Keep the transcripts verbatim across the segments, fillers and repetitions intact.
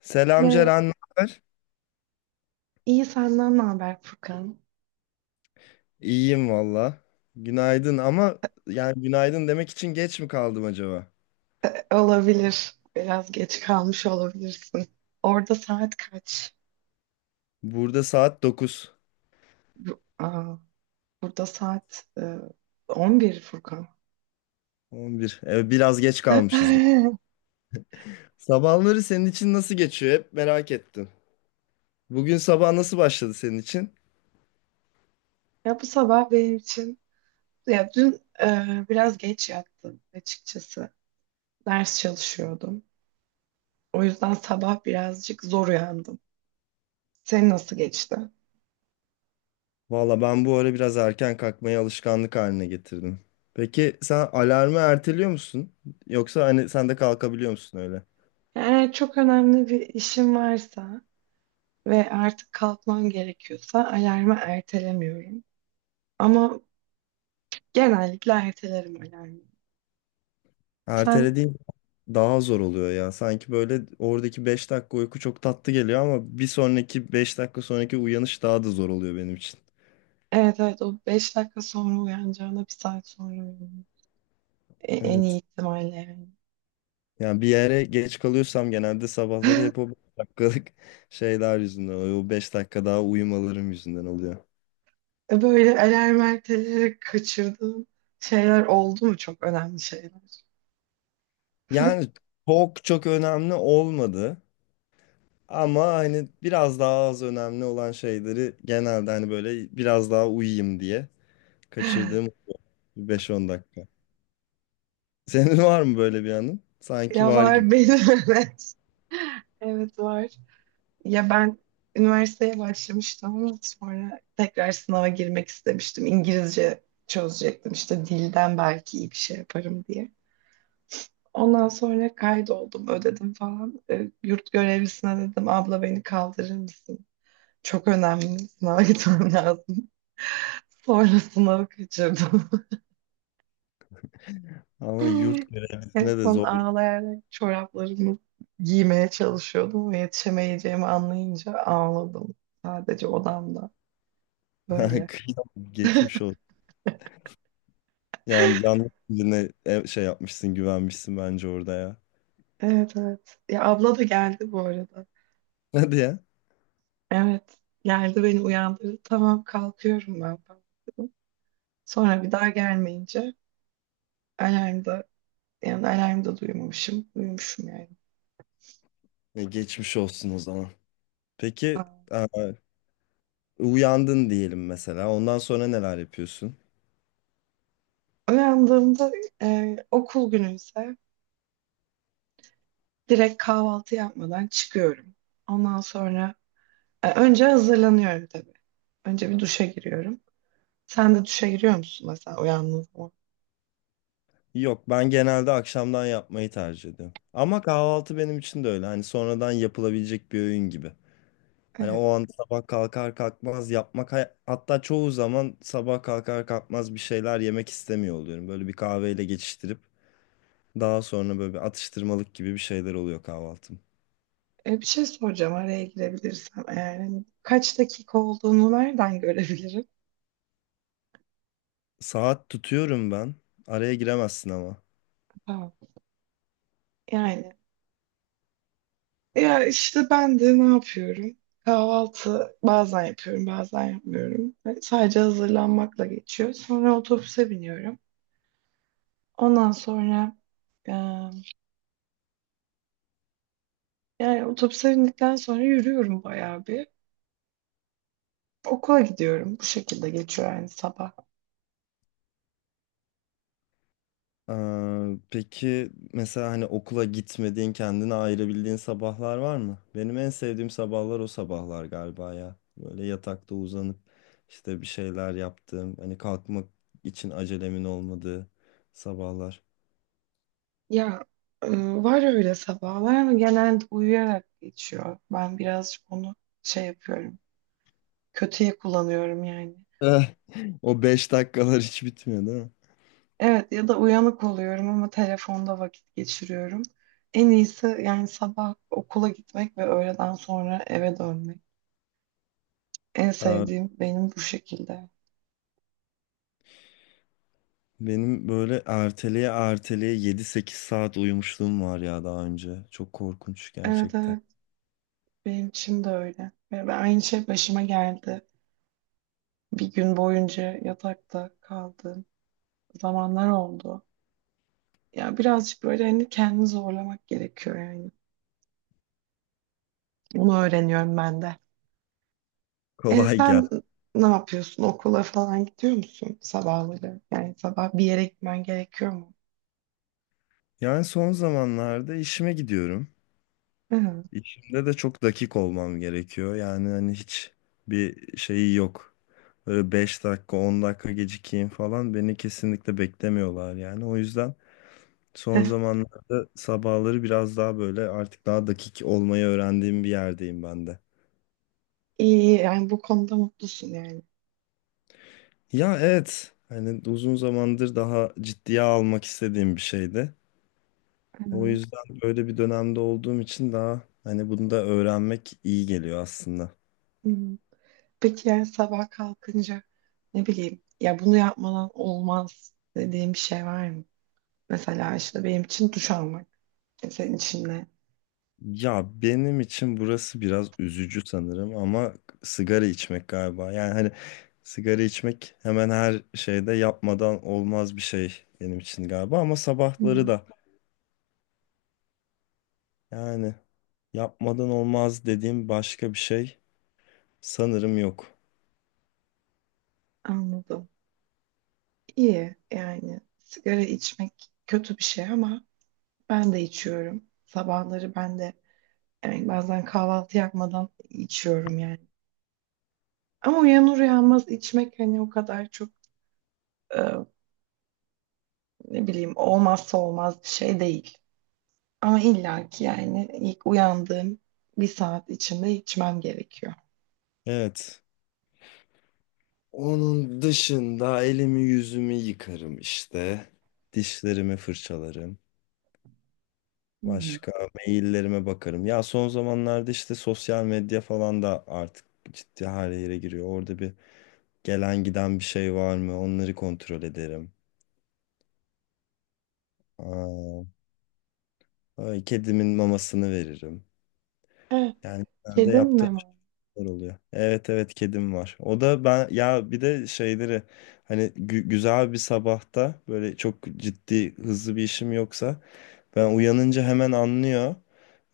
Selam Merhaba. Ceren, ne haber? İyi senden ne haber Furkan? İyiyim valla. Günaydın ama yani günaydın demek için geç mi kaldım acaba? E, Olabilir. Biraz geç kalmış olabilirsin. Orada saat kaç? Burada saat dokuz Bu- Aa, burada saat e, on bir Furkan. on bir, Evet, biraz geç kalmışız. Sabahları senin için nasıl geçiyor? Hep merak ettim. Bugün sabah nasıl başladı senin için? Ya bu sabah benim için ya dün e, biraz geç yattım açıkçası. Ders çalışıyordum. O yüzden sabah birazcık zor uyandım. Senin nasıl geçti? Valla ben bu ara biraz erken kalkmayı alışkanlık haline getirdim. Peki sen alarmı erteliyor musun? Yoksa hani sen de kalkabiliyor musun öyle? Eğer çok önemli bir işim varsa ve artık kalkmam gerekiyorsa alarmı ertelemiyorum. Ama genellikle ertelerim alarmı. Sen Ertelediğin daha zor oluyor ya. Sanki böyle oradaki beş dakika uyku çok tatlı geliyor ama bir sonraki beş dakika sonraki uyanış daha da zor oluyor benim için. evet evet o beş dakika sonra uyanacağına bir saat sonra uyanıyorsun. E, en iyi Evet. ihtimalle yani. Yani bir yere geç kalıyorsam genelde sabahları hep o beş dakikalık şeyler yüzünden oluyor. O beş dakika daha uyumalarım yüzünden oluyor. Böyle alarm erteleyerek kaçırdığım şeyler oldu mu? Çok önemli şeyler. Yani çok çok önemli olmadı. Ama hani biraz daha az önemli olan şeyleri genelde hani böyle biraz daha uyuyayım diye kaçırdığım beş on dakika. Senin var mı böyle bir anın? Sanki Ya var gibi. var benim evet. Evet var. Ya ben üniversiteye başlamıştım ama sonra tekrar sınava girmek istemiştim. İngilizce çözecektim işte dilden belki iyi bir şey yaparım diye. Ondan sonra kaydoldum, ödedim falan. E, yurt görevlisine dedim, abla beni kaldırır mısın? Çok önemli, sınava gitmem lazım. Sonra sınavı kaçırdım. Ama yurt En görevlisine de son zor. ağlayarak çoraplarımı giymeye çalışıyordum ve yetişemeyeceğimi anlayınca ağladım. Sadece odamda. Böyle. Kıyam geçmiş ol. Yani yanlış birine ev- şey yapmışsın, güvenmişsin bence orada ya. Evet evet. Ya abla da geldi bu arada. Hadi ya. Evet. Geldi beni uyandırdı. Tamam kalkıyorum ben falan dedim. Sonra bir daha gelmeyince alarm da yani alarmı da duymamışım. Uyumuşum yani. E, geçmiş olsun o zaman. Ha. Peki e, uyandın diyelim mesela. Ondan sonra neler yapıyorsun? Uyandığımda e, okul günü ise direkt kahvaltı yapmadan çıkıyorum. Ondan sonra e, önce hazırlanıyorum tabii. Önce bir duşa giriyorum. Sen de duşa giriyor musun mesela uyandığın zaman? Yok ben genelde akşamdan yapmayı tercih ediyorum. Ama kahvaltı benim için de öyle. Hani sonradan yapılabilecek bir öğün gibi. Hani o Evet. an sabah kalkar kalkmaz yapmak hay- hatta çoğu zaman sabah kalkar kalkmaz bir şeyler yemek istemiyor oluyorum. Böyle bir kahveyle geçiştirip Daha sonra böyle bir atıştırmalık gibi bir şeyler oluyor kahvaltım. E, bir şey soracağım araya girebilirsem eğer. Hani kaç dakika olduğunu nereden görebilirim? Saat tutuyorum ben. Araya giremezsin ama. Tamam. Yani ya işte ben de ne yapıyorum? Kahvaltı bazen yapıyorum, bazen yapmıyorum. Ve sadece hazırlanmakla geçiyor. Sonra otobüse biniyorum. Ondan sonra e, yani otobüse bindikten sonra yürüyorum bayağı bir. Okula gidiyorum. Bu şekilde geçiyor yani sabah. Ee, peki mesela hani okula gitmediğin, kendine ayırabildiğin sabahlar var mı? Benim en sevdiğim sabahlar o sabahlar galiba ya. Böyle yatakta uzanıp işte bir şeyler yaptığım, hani kalkmak için acelemin olmadığı sabahlar. Ya e, var öyle sabahlar ama genelde uyuyarak geçiyor. Ben birazcık onu şey yapıyorum. Kötüye kullanıyorum yani. Eh, O beş dakikalar hiç bitmiyor değil mi? Evet ya da uyanık oluyorum ama telefonda vakit geçiriyorum. En iyisi yani sabah okula gitmek ve öğleden sonra eve dönmek. En sevdiğim benim bu şekilde. Benim böyle erteleye erteleye yedi sekiz saat uyumuşluğum var ya daha önce. Çok korkunç Evet gerçekten. evet benim için de öyle. Ve ben aynı şey başıma geldi. Bir gün boyunca yatakta kaldığım zamanlar oldu. Ya birazcık böyle hani kendini zorlamak gerekiyor yani. Bunu öğreniyorum ben de. E, Kolay gel. Sen ne yapıyorsun? Okula falan gidiyor musun sabahları? Yani sabah bir yere gitmen gerekiyor mu? Yani son zamanlarda işime gidiyorum. Hı. İşimde de çok dakik olmam gerekiyor. Yani hani hiç bir şeyi yok. Böyle beş dakika on dakika gecikeyim falan beni kesinlikle beklemiyorlar yani. O yüzden son zamanlarda sabahları biraz daha böyle artık daha dakik olmayı öğrendiğim bir yerdeyim ben de. İyi iyi yani bu konuda mutlusun yani. Ya evet. Hani uzun zamandır daha ciddiye almak istediğim bir şeydi. O Hı. yüzden böyle bir dönemde olduğum için daha hani bunu da öğrenmek iyi geliyor aslında. Hı. Peki yani sabah kalkınca ne bileyim ya bunu yapmadan olmaz dediğim bir şey var mı? Mesela işte benim için duş almak. E, Senin için ne? Ya benim için burası biraz üzücü sanırım ama sigara içmek galiba. Yani hani sigara içmek hemen her şeyde yapmadan olmaz bir şey benim için galiba ama Hı. sabahları da yani yapmadan olmaz dediğim başka bir şey sanırım yok. Anladım. İyi yani sigara içmek kötü bir şey ama ben de içiyorum. Sabahları ben de yani bazen kahvaltı yapmadan içiyorum yani. Ama uyanır uyanmaz içmek hani o kadar çok ne bileyim olmazsa olmaz bir şey değil. Ama illa ki yani ilk uyandığım bir saat içinde içmem gerekiyor. Evet. Onun dışında elimi yüzümü yıkarım işte. Dişlerimi fırçalarım. Hmm. Başka maillerime bakarım. Ya son zamanlarda işte sosyal medya falan da artık ciddi her yere giriyor. Orada bir gelen giden bir şey var mı? Onları kontrol ederim. Aa, ay, kedimin mamasını veririm. Evet. Yani genelde Kedim yaptığım mi var? şeyler oluyor. Evet evet kedim var. O da ben ya bir de şeyleri hani gü- güzel bir sabahta böyle çok ciddi hızlı bir işim yoksa Ben uyanınca hemen anlıyor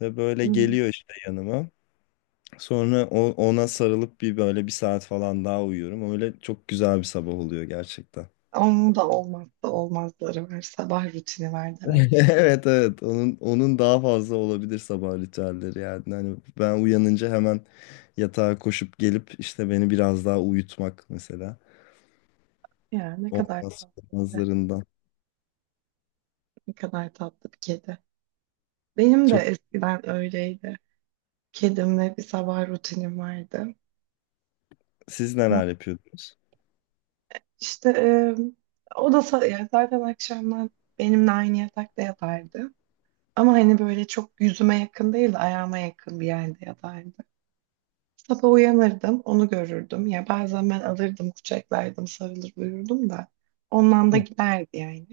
ve böyle Hmm. geliyor işte yanıma. Sonra o- ona sarılıp bir böyle bir saat falan daha uyuyorum. Öyle çok güzel bir sabah oluyor gerçekten. Onun da olmazsa olmazları var. Sabah rutini var demek. Evet evet onun onun daha fazla olabilir sabah ritüelleri yani. Hani ben uyanınca hemen yatağa koşup gelip işte beni biraz daha uyutmak mesela. Ya ne kadar Olmaz tatlı bir de. olmazlarından. Ne kadar tatlı bir kedi. Benim de Çok eskiden öyleydi. Kedimle bir sabah rutinim vardı. siz Ama neler yapıyordunuz? işte e, o da sa- yani zaten akşamlar benimle aynı yatakta yatardı. Ama hani böyle çok yüzüme yakın değil de ayağıma yakın bir yerde yatardı. Sabah uyanırdım, onu görürdüm. Ya bazen ben alırdım, kucaklardım, sarılır uyurdum da. Ondan da giderdi yani.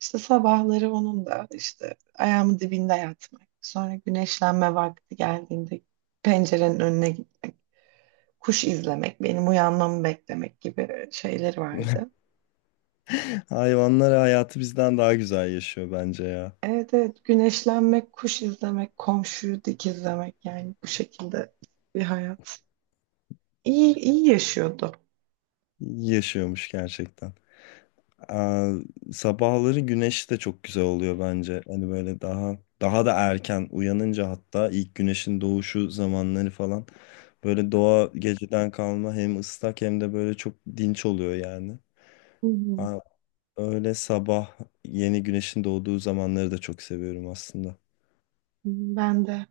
İşte sabahları onun da işte ayağımın dibinde yatmak. Sonra güneşlenme vakti geldiğinde pencerenin önüne gitmek, kuş izlemek, benim uyanmamı beklemek gibi şeyleri vardı. Hayvanlar hayatı bizden daha güzel yaşıyor bence ya. Evet evet güneşlenmek, kuş izlemek, komşuyu dikizlemek yani bu şekilde bir hayat. İyi, iyi yaşıyordu. Yaşıyormuş gerçekten. Aa, sabahları güneş de çok güzel oluyor bence. Hani böyle daha daha da erken uyanınca hatta ilk güneşin doğuşu zamanları falan böyle doğa geceden kalma hem ıslak hem de böyle çok dinç oluyor yani. Hı hı. Aa, öyle sabah yeni güneşin doğduğu zamanları da çok seviyorum aslında. Ben de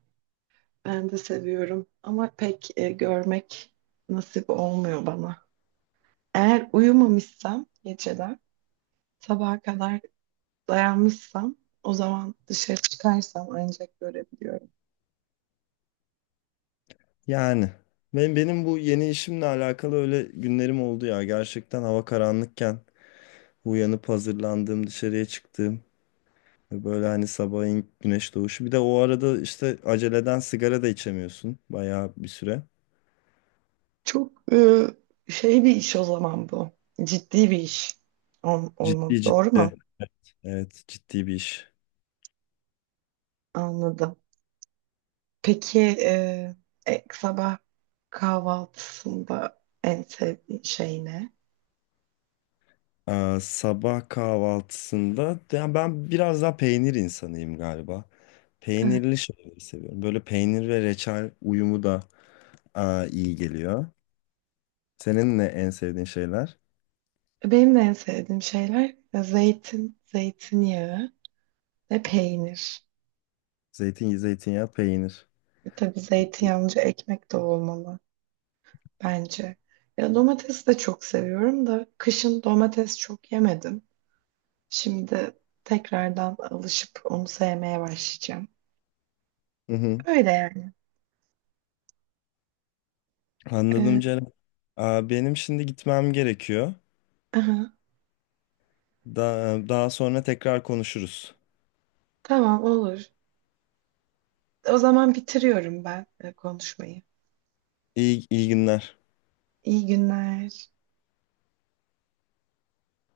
ben de seviyorum ama pek e, görmek nasip olmuyor bana. Eğer uyumamışsam geceler sabaha kadar dayanmışsam o zaman dışarı çıkarsam ancak görebiliyorum. Yani ben benim bu yeni işimle alakalı öyle günlerim oldu ya. Gerçekten hava karanlıkken uyanıp hazırlandığım, dışarıya çıktığım Ve Böyle hani sabahın güneş doğuşu. Bir de o arada işte aceleden sigara da içemiyorsun. Bayağı bir süre. Çok e, şey bir iş o zaman bu. Ciddi bir iş Ol, olmalı. Ciddi Doğru mu? ciddi. Evet ciddi bir iş. Anladım. Peki e, e, sabah kahvaltısında en sevdiğin şey ne? Ee, sabah kahvaltısında yani ben biraz daha peynir insanıyım galiba. Peynirli şeyleri seviyorum. Böyle peynir ve reçel uyumu da aa, iyi geliyor. Senin ne en sevdiğin şeyler? Benim de en sevdiğim şeyler e, zeytin, zeytinyağı ve peynir. Zeytin, zeytinyağı, peynir. E tabii zeytinyağlıca ekmek de olmalı bence. Ya domates de çok seviyorum da kışın domates çok yemedim. Şimdi tekrardan alışıp onu sevmeye başlayacağım. Hı hı. Öyle yani. Anladım E, Ceren. Aa, Benim şimdi gitmem gerekiyor. aha, Daha, daha sonra tekrar konuşuruz. tamam olur. O zaman bitiriyorum ben e, konuşmayı. İyi, iyi günler. İyi günler.